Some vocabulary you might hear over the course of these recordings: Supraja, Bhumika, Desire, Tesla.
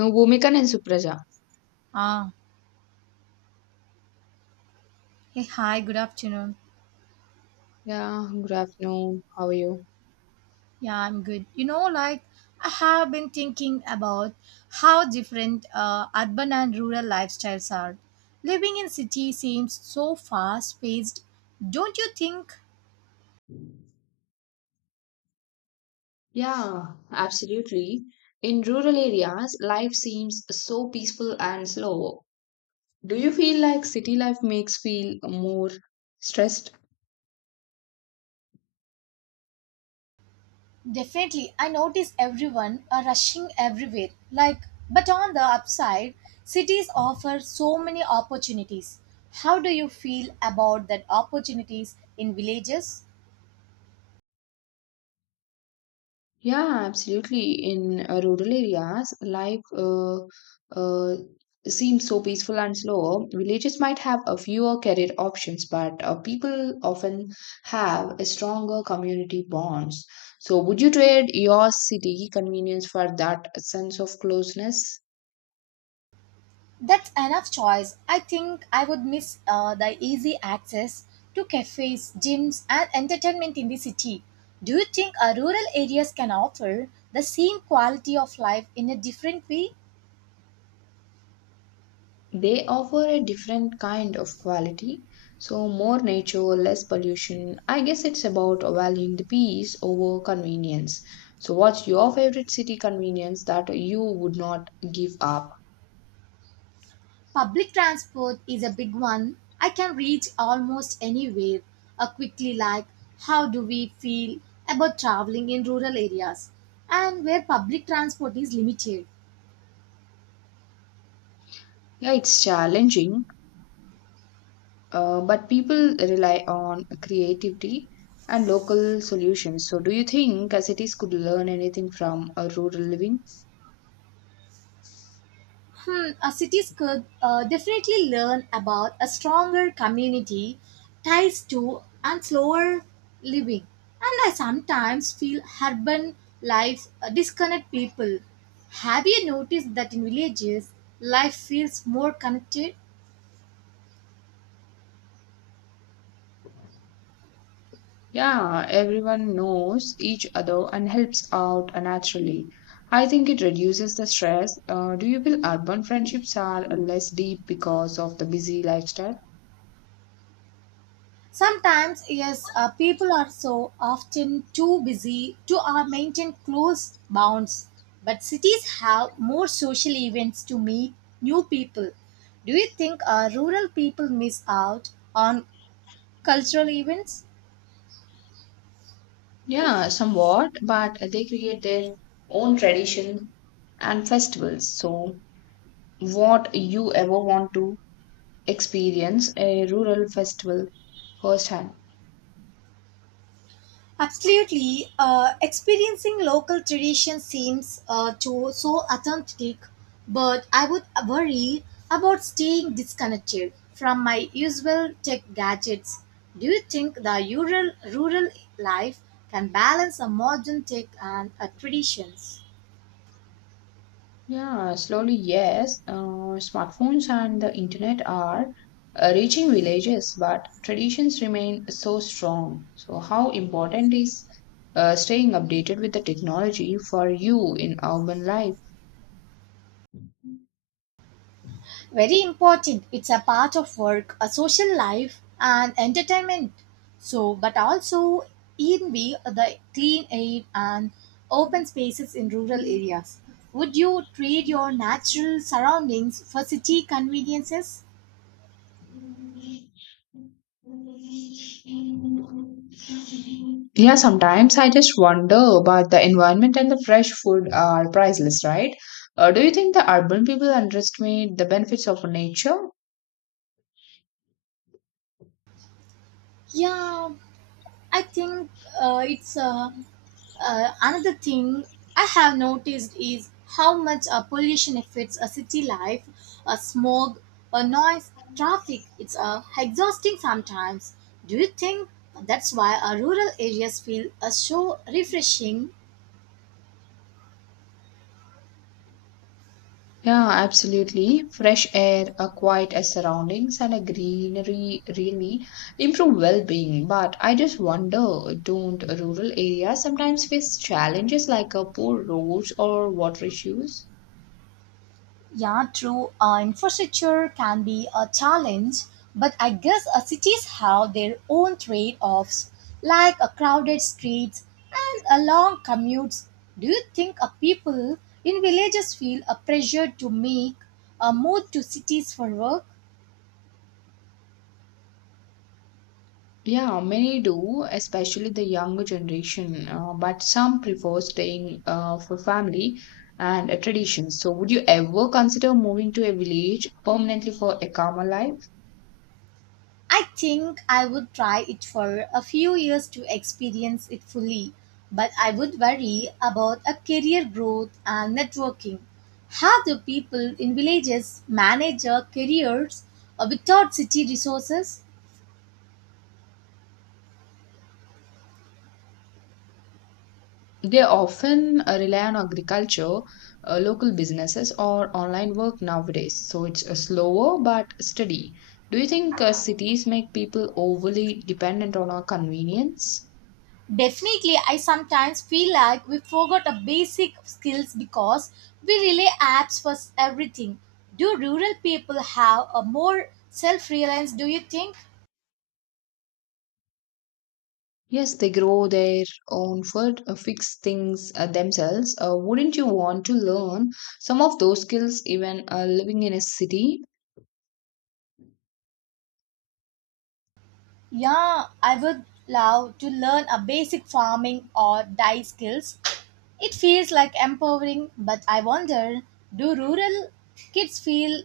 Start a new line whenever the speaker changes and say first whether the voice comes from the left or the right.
left: No, Bhumika and Supraja.
right: Ah, hey, hi, good afternoon.
left: Yeah, good afternoon. How are you?
right: Yeah, I'm good. Like I have been thinking about how different urban and rural lifestyles are. Living in city seems so fast-paced, don't you think?
left: Yeah, absolutely. In rural areas, life seems so peaceful and slow. Do you feel like city life makes feel more stressed?
right: Definitely, I notice everyone are rushing everywhere. Like, but on the upside, cities offer so many opportunities. How do you feel about that opportunities in villages?
left: Yeah, absolutely. In rural areas, life uh, seems so peaceful and slow. Villages might have a fewer career options, but people often have a stronger community bonds. So, would you trade your city convenience for that sense of closeness?
right: That's enough choice. I think I would miss the easy access to cafes, gyms, and entertainment in the city. Do you think rural areas can offer the same quality of life in a different way?
left: They offer a different kind of quality, so more nature, less pollution. I guess it's about valuing the peace over convenience. So, what's your favorite city convenience that you would not give up?
right: Public transport is a big one. I can reach almost anywhere quickly. Like, how do we feel about traveling in rural areas and where public transport is limited?
left: Yeah, it's challenging, but people rely on creativity and local solutions. So, do you think cities could learn anything from a rural living?
right: Cities could definitely learn about a stronger community ties to and slower living. And I sometimes feel urban life disconnect people. Have you noticed that in villages, life feels more connected?
left: Yeah, everyone knows each other and helps out naturally. I think it reduces the stress. Do you feel urban friendships are less deep because of the busy lifestyle?
right: Sometimes, yes, people are so often too busy to maintain close bonds. But cities have more social events to meet new people. Do you think rural people miss out on cultural events?
left: Yeah, somewhat, but they create their own tradition and festivals. So, what you ever want to experience a rural festival firsthand?
right: Absolutely. Experiencing local tradition seems to so authentic, but I would worry about staying disconnected from my usual tech gadgets. Do you think the rural life can balance a modern tech and traditions?
left: Yeah, slowly, yes. Smartphones and the internet are reaching villages, but traditions remain so strong. So, how important is staying updated with the technology for you in urban life?
right: Very important. It's a part of work, a social life, and entertainment. So, but also in we the clean air and open spaces in rural areas. Would you trade your natural surroundings for city conveniences?
left: Yeah, sometimes I just wonder but the environment and the fresh food are priceless, right? Do you think the urban people underestimate the benefits of nature?
right: Yeah, I think it's another thing I have noticed is how much pollution affects a city life, a smog, a noise, traffic. It's exhausting sometimes. Do you think that's why our rural areas feel so refreshing?
left: Yeah, absolutely. Fresh air, a quiet surroundings, and a greenery really improve well-being. But I just wonder, don't rural areas sometimes face challenges like poor roads or water issues?
right: Yeah, true. Infrastructure can be a challenge, but I guess cities have their own trade offs, like crowded streets and long commutes. Do you think people in villages feel a pressure to make a move to cities for work?
left: Yeah, many do, especially the younger generation. But some prefer staying for family and traditions. So, would you ever consider moving to a village permanently for a calmer life?
right: I think I would try it for a few years to experience it fully, but I would worry about a career growth and networking. How do people in villages manage their careers without city resources?
left: They often rely on agriculture, local businesses, or online work nowadays. So it's slower but steady. Do you think cities make people overly dependent on our convenience?
right: Definitely, I sometimes feel like we forgot a basic skills because we rely apps for everything. Do rural people have a more self-reliance? Do you think?
left: Yes, they grow their own food, fix things themselves. Wouldn't you want to learn some of those skills even living in a city?
right: Yeah, I would love to learn a basic farming or dye skills. It feels like empowering, but I wonder do rural kids feel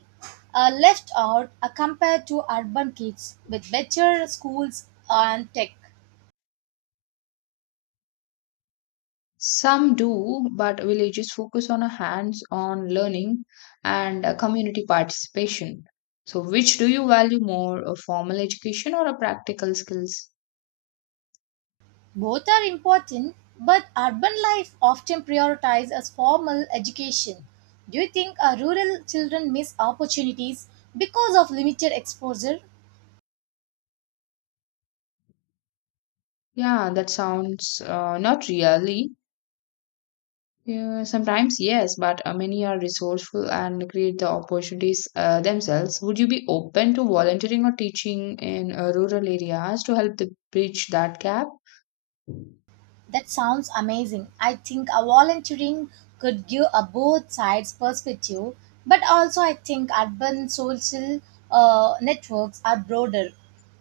right: left out compared to urban kids with better schools and tech?
left: Some do, but villages focus on a hands-on learning and a community participation. So, which do you value more, a formal education or a practical skills?
right: Both are important, but urban life often prioritizes formal education. Do you think rural children miss opportunities because of limited exposure?
left: Yeah, that sounds not really. Yeah, sometimes yes, but many are resourceful and create the opportunities themselves. Would you be open to volunteering or teaching in rural areas to help the bridge that gap?
right: That sounds amazing. I think a volunteering could give a both sides perspective, but also I think urban social networks are broader.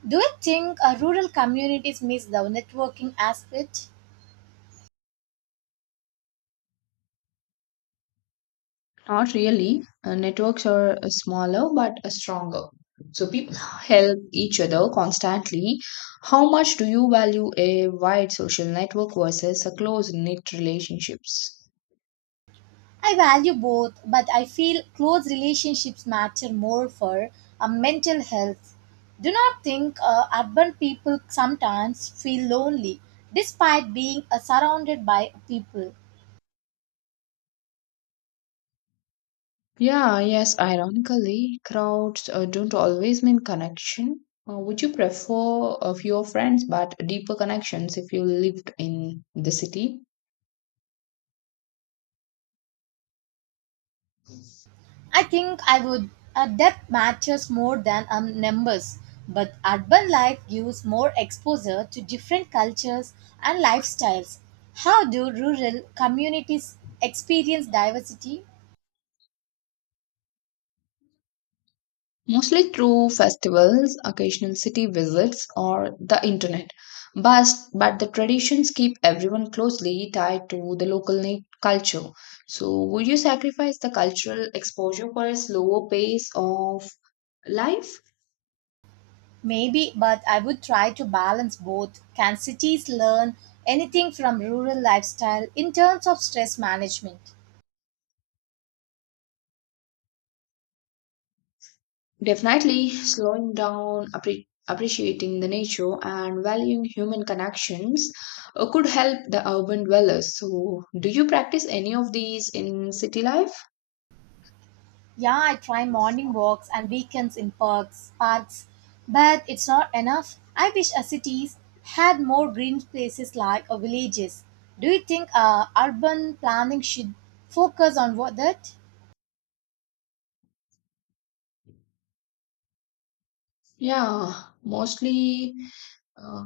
right: Do you think rural communities miss the networking aspect?
left: Not really. Networks are smaller but stronger. So people help each other constantly. How much do you value a wide social network versus a close-knit relationships?
right: I value both, but I feel close relationships matter more for mental health. Do not think urban people sometimes feel lonely despite being surrounded by people.
left: Yeah, yes, ironically, crowds don't always mean connection. Would you prefer a fewer friends but deeper connections if you lived in the city?
right: I think I would. Depth matters more than numbers, but urban life gives more exposure to different cultures and lifestyles. How do rural communities experience diversity?
left: Mostly through festivals, occasional city visits, or the internet. But, but the traditions keep everyone closely tied to the local culture. So, would you sacrifice the cultural exposure for a slower pace of life?
right: Maybe, but I would try to balance both. Can cities learn anything from rural lifestyle in terms of stress management?
left: Definitely, slowing down, appreciating the nature, and valuing human connections could help the urban dwellers. So, do you practice any of these in city life?
right: Yeah, I try morning walks and weekends in parks, but it's not enough. I wish our cities had more green places like our villages. Do you think urban planning should focus on what that?
left: Yeah, mostly uh,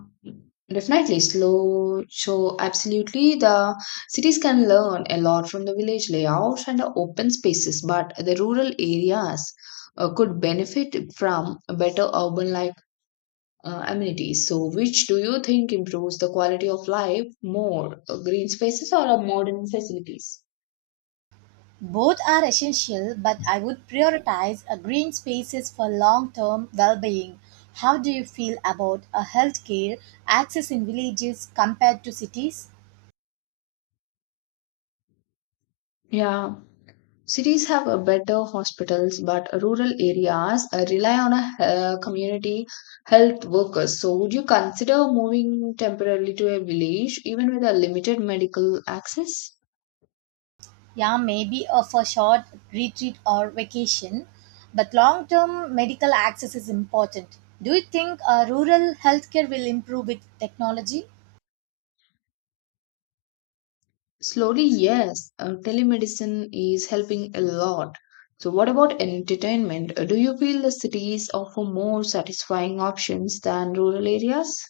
left: definitely slow. So absolutely, the cities can learn a lot from the village layouts and the open spaces, but the rural areas could benefit from a better urban like amenities. So, which do you think improves the quality of life more, green spaces or modern facilities?
right: Both are essential, but I would prioritize green spaces for long-term well-being. How do you feel about a healthcare access in villages compared to cities?
left: Yeah, cities have a better hospitals, but rural areas rely on a community health workers. So, would you consider moving temporarily to a village, even with a limited medical access?
right: Yeah, maybe for short retreat or vacation, but long term medical access is important. Do you think rural healthcare will improve with technology?
left: Slowly, yes. Telemedicine is helping a lot. So, what about entertainment? Do you feel the cities offer more satisfying options than rural areas?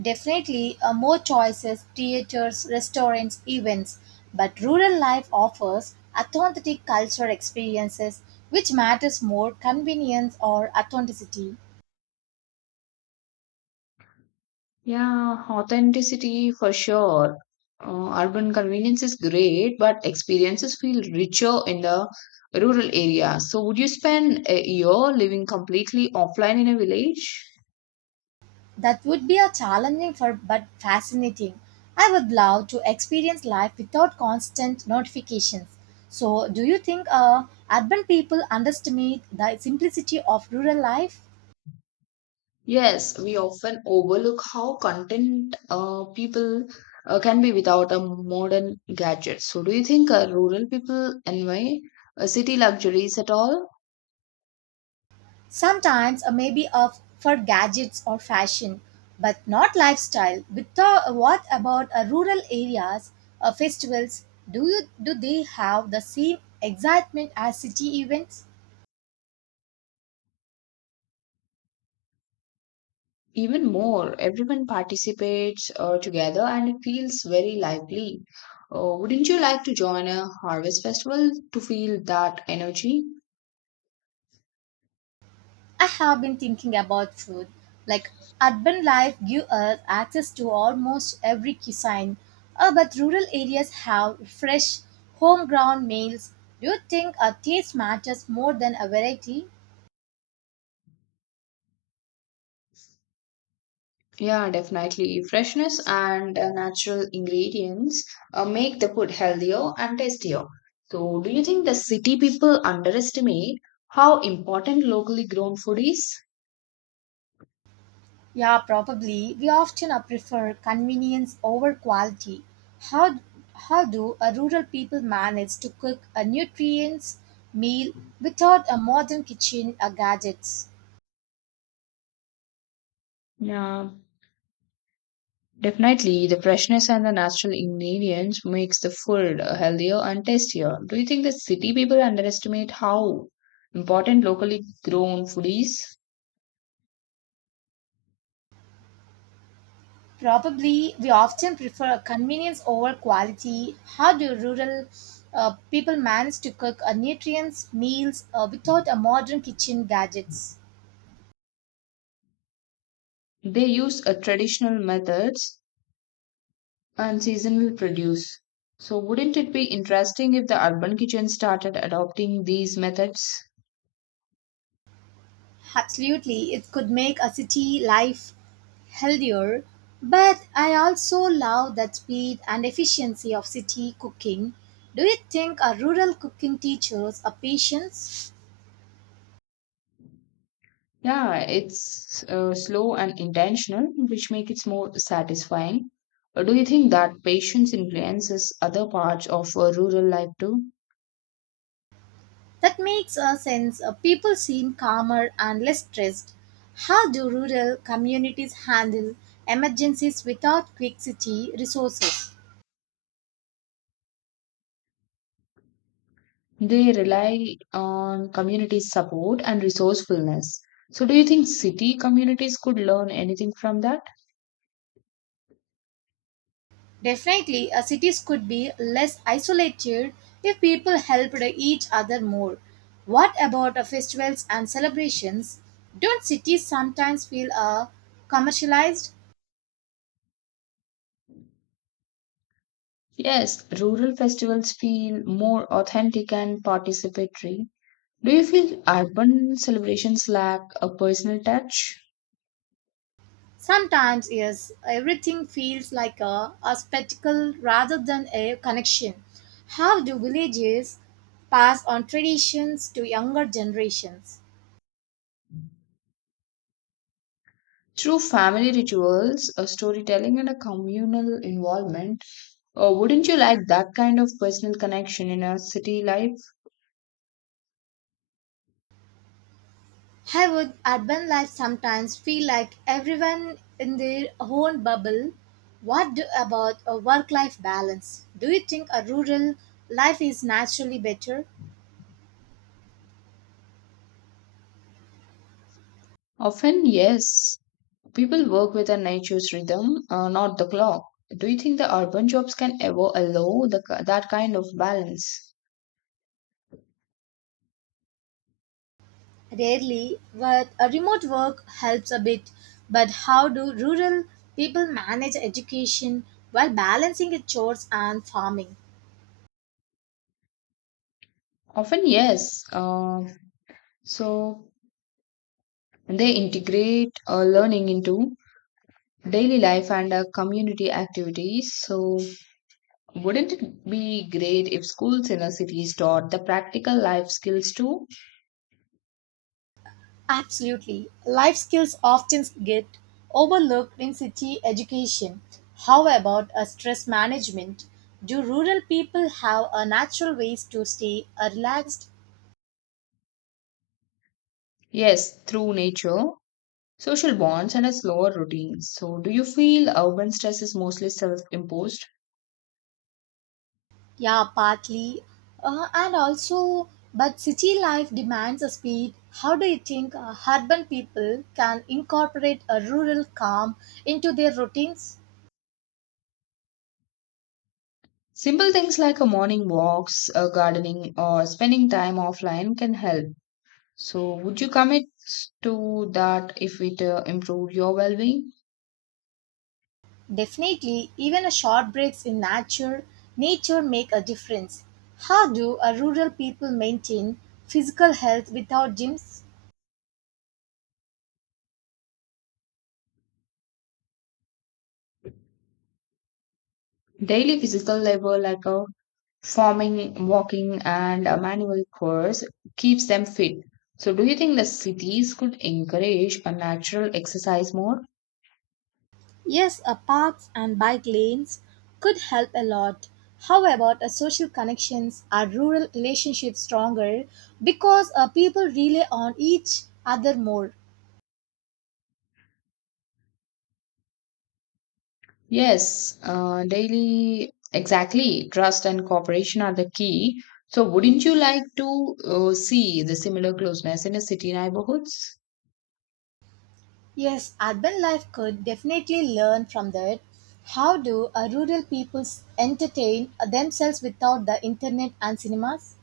right: Definitely, more choices, theaters, restaurants, events, but rural life offers authentic cultural experiences, which matters more convenience or authenticity.
left: Yeah, authenticity for sure. Urban convenience is great, but experiences feel richer in the rural area. So, would you spend a year living completely offline in a village?
right: That would be a challenging for but fascinating. I would love to experience life without constant notifications. So, do you think urban people underestimate the simplicity of rural life?
left: Yes, we often overlook how content people can be without a modern gadget. So, do you think rural people envy city luxuries at all?
right: Sometimes, maybe for gadgets or fashion, but not lifestyle. But what about rural areas, festivals? Do they have the same excitement as city events?
left: Even more, everyone participates together and it feels very lively. Wouldn't you like to join a harvest festival to feel that energy?
right: I have been thinking about food. Like urban life gives us access to almost every cuisine, but rural areas have fresh, homegrown meals. Do you think a taste matters more than a variety?
left: Yeah, definitely. Freshness and natural ingredients make the food healthier and tastier. So, do you think the city people underestimate how important locally grown food is?
right: Yeah, probably. We often prefer convenience over quality. How how do a rural people manage to cook a nutrients meal without a modern kitchen or gadgets?
left: Yeah, definitely, the freshness and the natural ingredients makes the food healthier and tastier. Do you think that city people underestimate how important locally grown food is?
right: Probably, we often prefer convenience over quality. How do rural people manage to cook nutrients meals without a modern kitchen gadgets?
left: They use traditional methods and seasonal produce. So, wouldn't it be interesting if the urban kitchen started adopting these methods?
right: Absolutely, it could make a city life healthier. But I also love that speed and efficiency of city cooking. Do you think a rural cooking teaches a patience?
left: Yeah, it's slow and intentional, which makes it more satisfying. Do you think that patience influences other parts of rural life too?
right: That makes sense. People seem calmer and less stressed. How do rural communities handle emergencies without quick city resources?
left: They rely on community support and resourcefulness. So, do you think city communities could learn anything from that?
right: Definitely, cities could be less isolated if people helped each other more. What about festivals and celebrations? Don't cities sometimes feel commercialized?
left: Yes, rural festivals feel more authentic and participatory. Do you feel urban celebrations lack a personal touch?
right: Sometimes, yes, everything feels like a spectacle rather than a connection. How do villages pass on traditions to younger generations?
left: Through family rituals, a storytelling, and a communal involvement, wouldn't you like that kind of personal connection in a city life?
right: I would urban life sometimes feel like everyone in their own bubble. About a work life balance? Do you think a rural life is naturally better?
left: Often, yes. People work with a nature's rhythm, not the clock. Do you think the urban jobs can ever allow that kind of balance?
right: Rarely, but a remote work helps a bit. But how do rural people manage education while balancing the chores and farming?
left: Often, yes. So they integrate learning into daily life and community activities. So, wouldn't it be great if schools in our cities taught the practical life skills too?
right: Absolutely. Life skills often get overlooked in city education. How about a stress management? Do rural people have a natural ways to stay relaxed?
left: Yes, through nature, social bonds, and a slower routine. So, do you feel urban stress is mostly self imposed?
right: Yeah, Partly. Uh, and also, but city life demands a speed. How do you think urban people can incorporate a rural calm into their routines?
left: Simple things like a morning walks, gardening, or spending time offline can help. So, would you commit to that if it improve your well-being?
right: Definitely, even a short breaks in nature make a difference. How do a rural people maintain physical health without gyms?
left: Daily physical labor like a farming, walking, and a manual course keeps them fit. So, do you think the cities could encourage a natural exercise more?
right: Yes, a parks and bike lanes could help a lot. How about a social connections? Are rural relationships stronger because people rely on each other more?
left: Yes, daily, exactly. Trust and cooperation are the key. So, wouldn't you like to see the similar closeness in the city neighborhoods?
right: Yes, urban life could definitely learn from that. How do rural peoples entertain themselves without the internet and cinemas?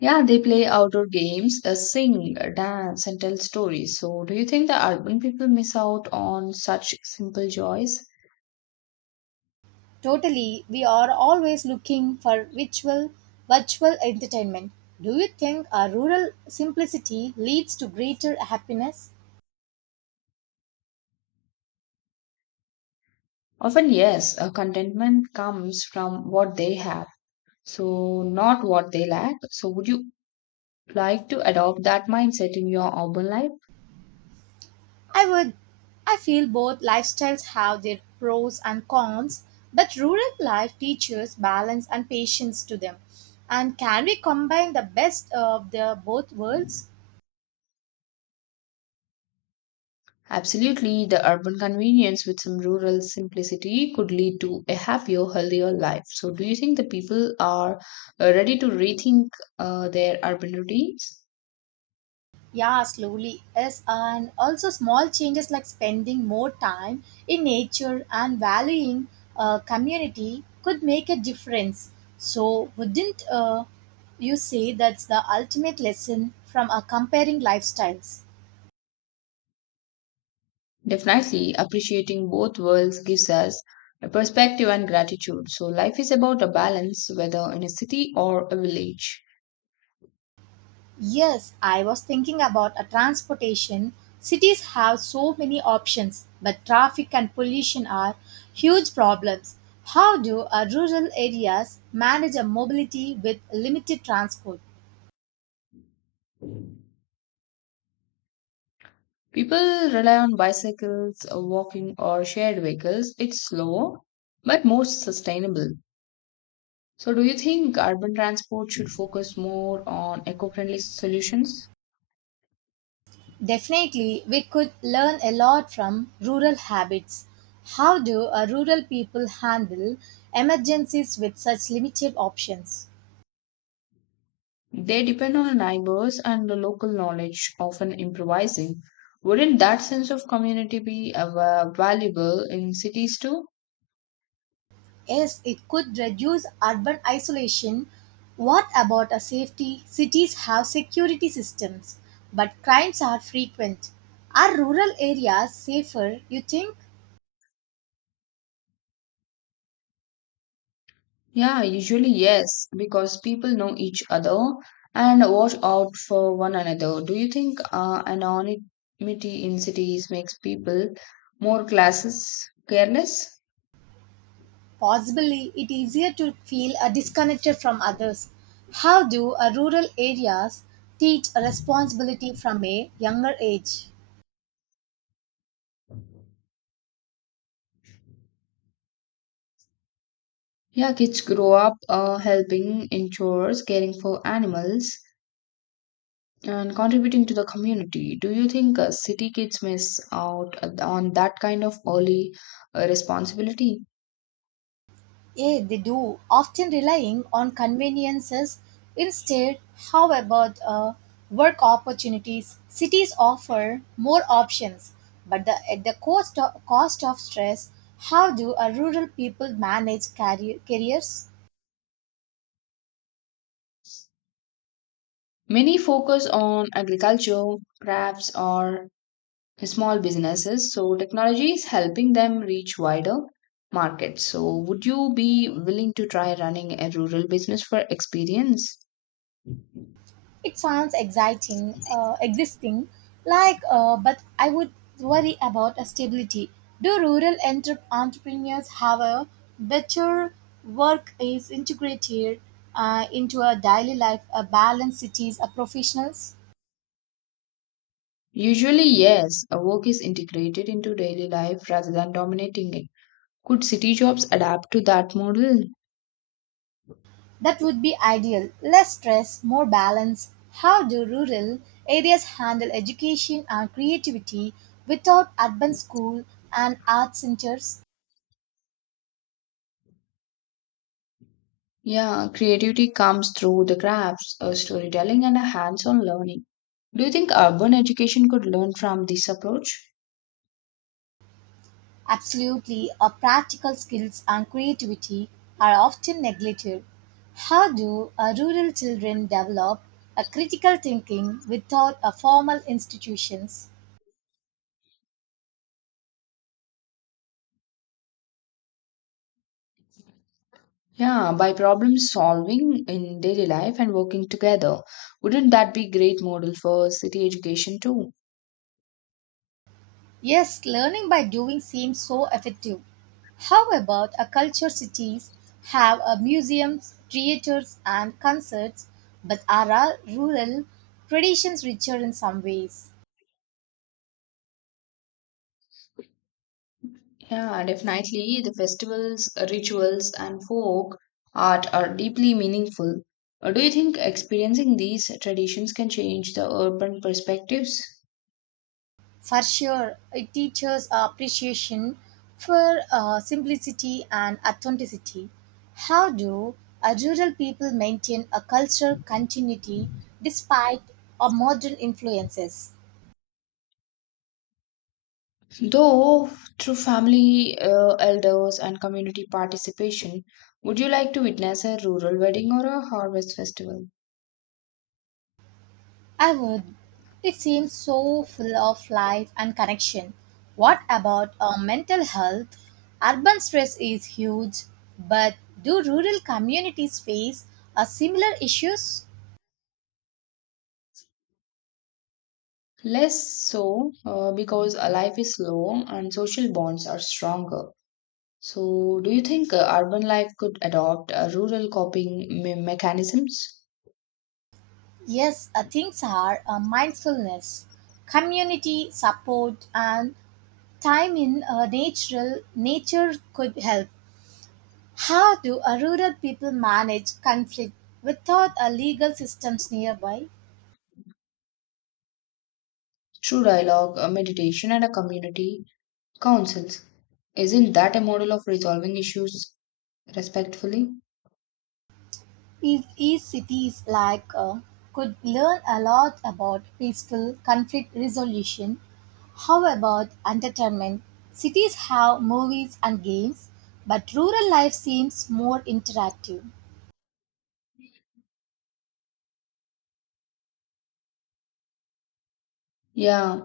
left: Yeah, they play outdoor games, sing, dance, and tell stories. So, do you think the urban people miss out on such simple joys?
right: Totally, we are always looking for virtual entertainment. Do you think our rural simplicity leads to greater happiness?
left: Often, yes, contentment comes from what they have, so not what they lack. So, would you like to adopt that mindset in your urban life?
right: I would. I feel both lifestyles have their pros and cons, but rural life teaches balance and patience to them. And can we combine the best of the both worlds?
left: Absolutely, the urban convenience with some rural simplicity could lead to a happier, healthier life. So, do you think the people are ready to rethink their urban routines?
right: Yeah, slowly, yes, and also small changes like spending more time in nature and valuing community could make a difference. So, wouldn't you say that's the ultimate lesson from comparing lifestyles?
left: Definitely, appreciating both worlds gives us a perspective and gratitude. So, life is about a balance, whether in a city or a village.
right: Yes, I was thinking about a transportation. Cities have so many options, but traffic and pollution are huge problems. How do our rural areas manage a mobility with limited transport?
left: People rely on bicycles, walking, or shared vehicles. It's slower, but more sustainable. So, do you think urban transport should focus more on eco friendly solutions?
right: Definitely, we could learn a lot from rural habits. How do our rural people handle emergencies with such limited options?
left: They depend on neighbors and the local knowledge, often improvising. Wouldn't that sense of community be valuable in cities too?
right: Yes, it could reduce urban isolation. What about a safety? Cities have security systems, but crimes are frequent. Are rural areas safer, you think?
left: Yeah, usually yes, because people know each other and watch out for one another. Do you think anonymity in cities makes people more classes careless?
right: Possibly, it easier to feel disconnected from others. How do rural areas teach responsibility from a younger age?
left: Yeah, kids grow up helping in chores, caring for animals, and contributing to the community. Do you think city kids miss out on that kind of early responsibility?
right: Yeah, they do, often relying on conveniences. Instead, how about work opportunities? Cities offer more options, but at the cost of stress, how do rural people manage careers?
left: Many focus on agriculture, crafts, or small businesses, so technology is helping them reach wider markets. So, would you be willing to try running a rural business for experience?
right: It sounds exciting, existing, like, but I would worry about a stability. Do rural entrepreneurs have a better work is integrated into a daily life, a balanced cities, a professionals?
left: Usually, yes, a work is integrated into daily life rather than dominating it. Could city jobs adapt to that model?
right: That would be ideal. Less stress, more balance. How do rural areas handle education and creativity without urban school and art centers?
left: Yeah, creativity comes through the crafts, storytelling, and a hands on learning. Do you think urban education could learn from this approach?
right: Absolutely, our practical skills and creativity are often neglected. How do our rural children develop a critical thinking without a formal institutions?
left: Yeah, by problem solving in daily life and working together. Wouldn't that be great model for city education too?
right: Yes, learning by doing seems so effective. How about our culture cities have a museums, theaters and concerts, but are our rural traditions richer in some ways?
left: Yeah, definitely. The festivals, rituals, and folk art are deeply meaningful. Do you think experiencing these traditions can change the urban perspectives?
right: For sure, it teaches appreciation for simplicity and authenticity. How do rural people maintain a cultural continuity despite modern influences?
left: Though through family, elders, and community participation, would you like to witness a rural wedding or a harvest festival?
right: I would. It seems so full of life and connection. What about mental health? Urban stress is huge, but do rural communities face similar issues?
left: Less so because life is slow and social bonds are stronger. So, do you think urban life could adopt rural coping mechanisms
right: Yes, things are mindfulness, community support, and time in natural nature could help. How do rural people manage conflict without legal systems nearby?
left: through dialogue, meditation, and a community councils? Isn't that a model of resolving issues respectfully?
right: These cities like could learn a lot about peaceful conflict resolution. How about entertainment? Cities have movies and games, but rural life seems more interactive.
left: Yeah,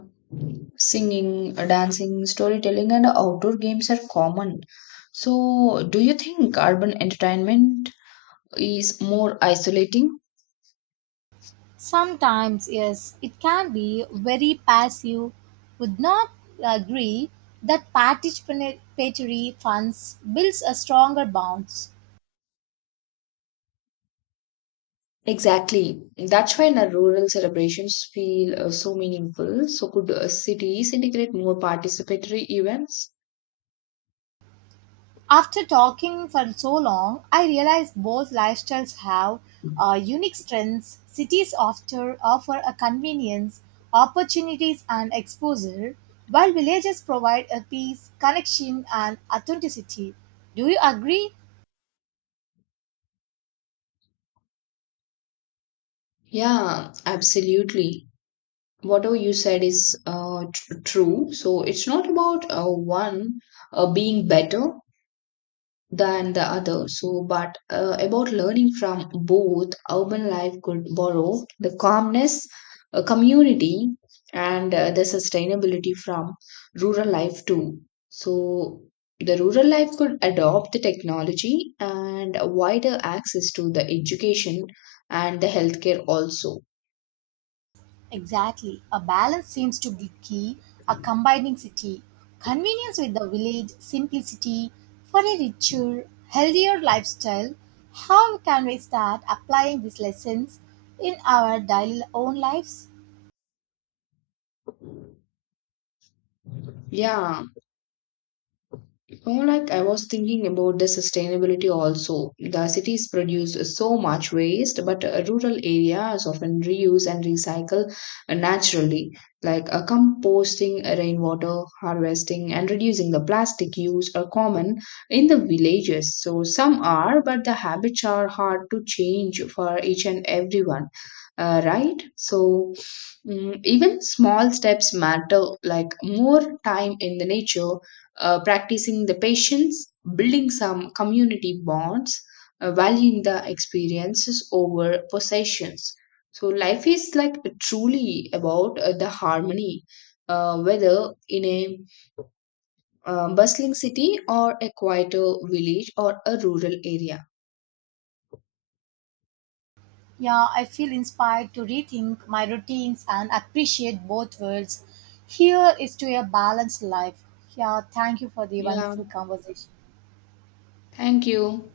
left: singing, dancing, storytelling, and outdoor games are common. So, do you think urban entertainment is more isolating?
right: Sometimes, yes, it can be very passive. Would not agree that participatory funds builds a stronger bonds.
left: Exactly. That's why in our rural celebrations feel so meaningful. So, could cities integrate more participatory events?
right: After talking for so long, I realized both lifestyles have unique strengths. Cities offer a convenience, opportunities, and exposure, while villages provide a peace, connection, and authenticity. Do you agree?
left: Yeah, absolutely. Whatever you said is true. So it's not about one being better than the other. So, but about learning from both, urban life could borrow the calmness, community, and the sustainability from rural life too. So, the rural life could adopt the technology and wider access to the education and the healthcare also.
right: Exactly. A balance seems to be key, a combining city, convenience with the village, simplicity for a richer, healthier lifestyle. How can we start applying these lessons in our daily own lives?
left: Yeah, more like I was thinking about the sustainability also. The cities produce so much waste, but rural areas often reuse and recycle naturally, like composting rainwater, harvesting, and reducing the plastic use are common in the villages. So some are, but the habits are hard to change for each and everyone, right? So, even small steps matter, like more time in the nature practicing the patience, building some community bonds, valuing the experiences over possessions. So, life is like truly about the harmony, whether in a bustling city or a quieter village or a rural area.
right: Yeah, I feel inspired to rethink my routines and appreciate both worlds. Here is to a balanced life. Yeah, thank you for the
left: Yeah,
right: wonderful conversation.
left: thank you.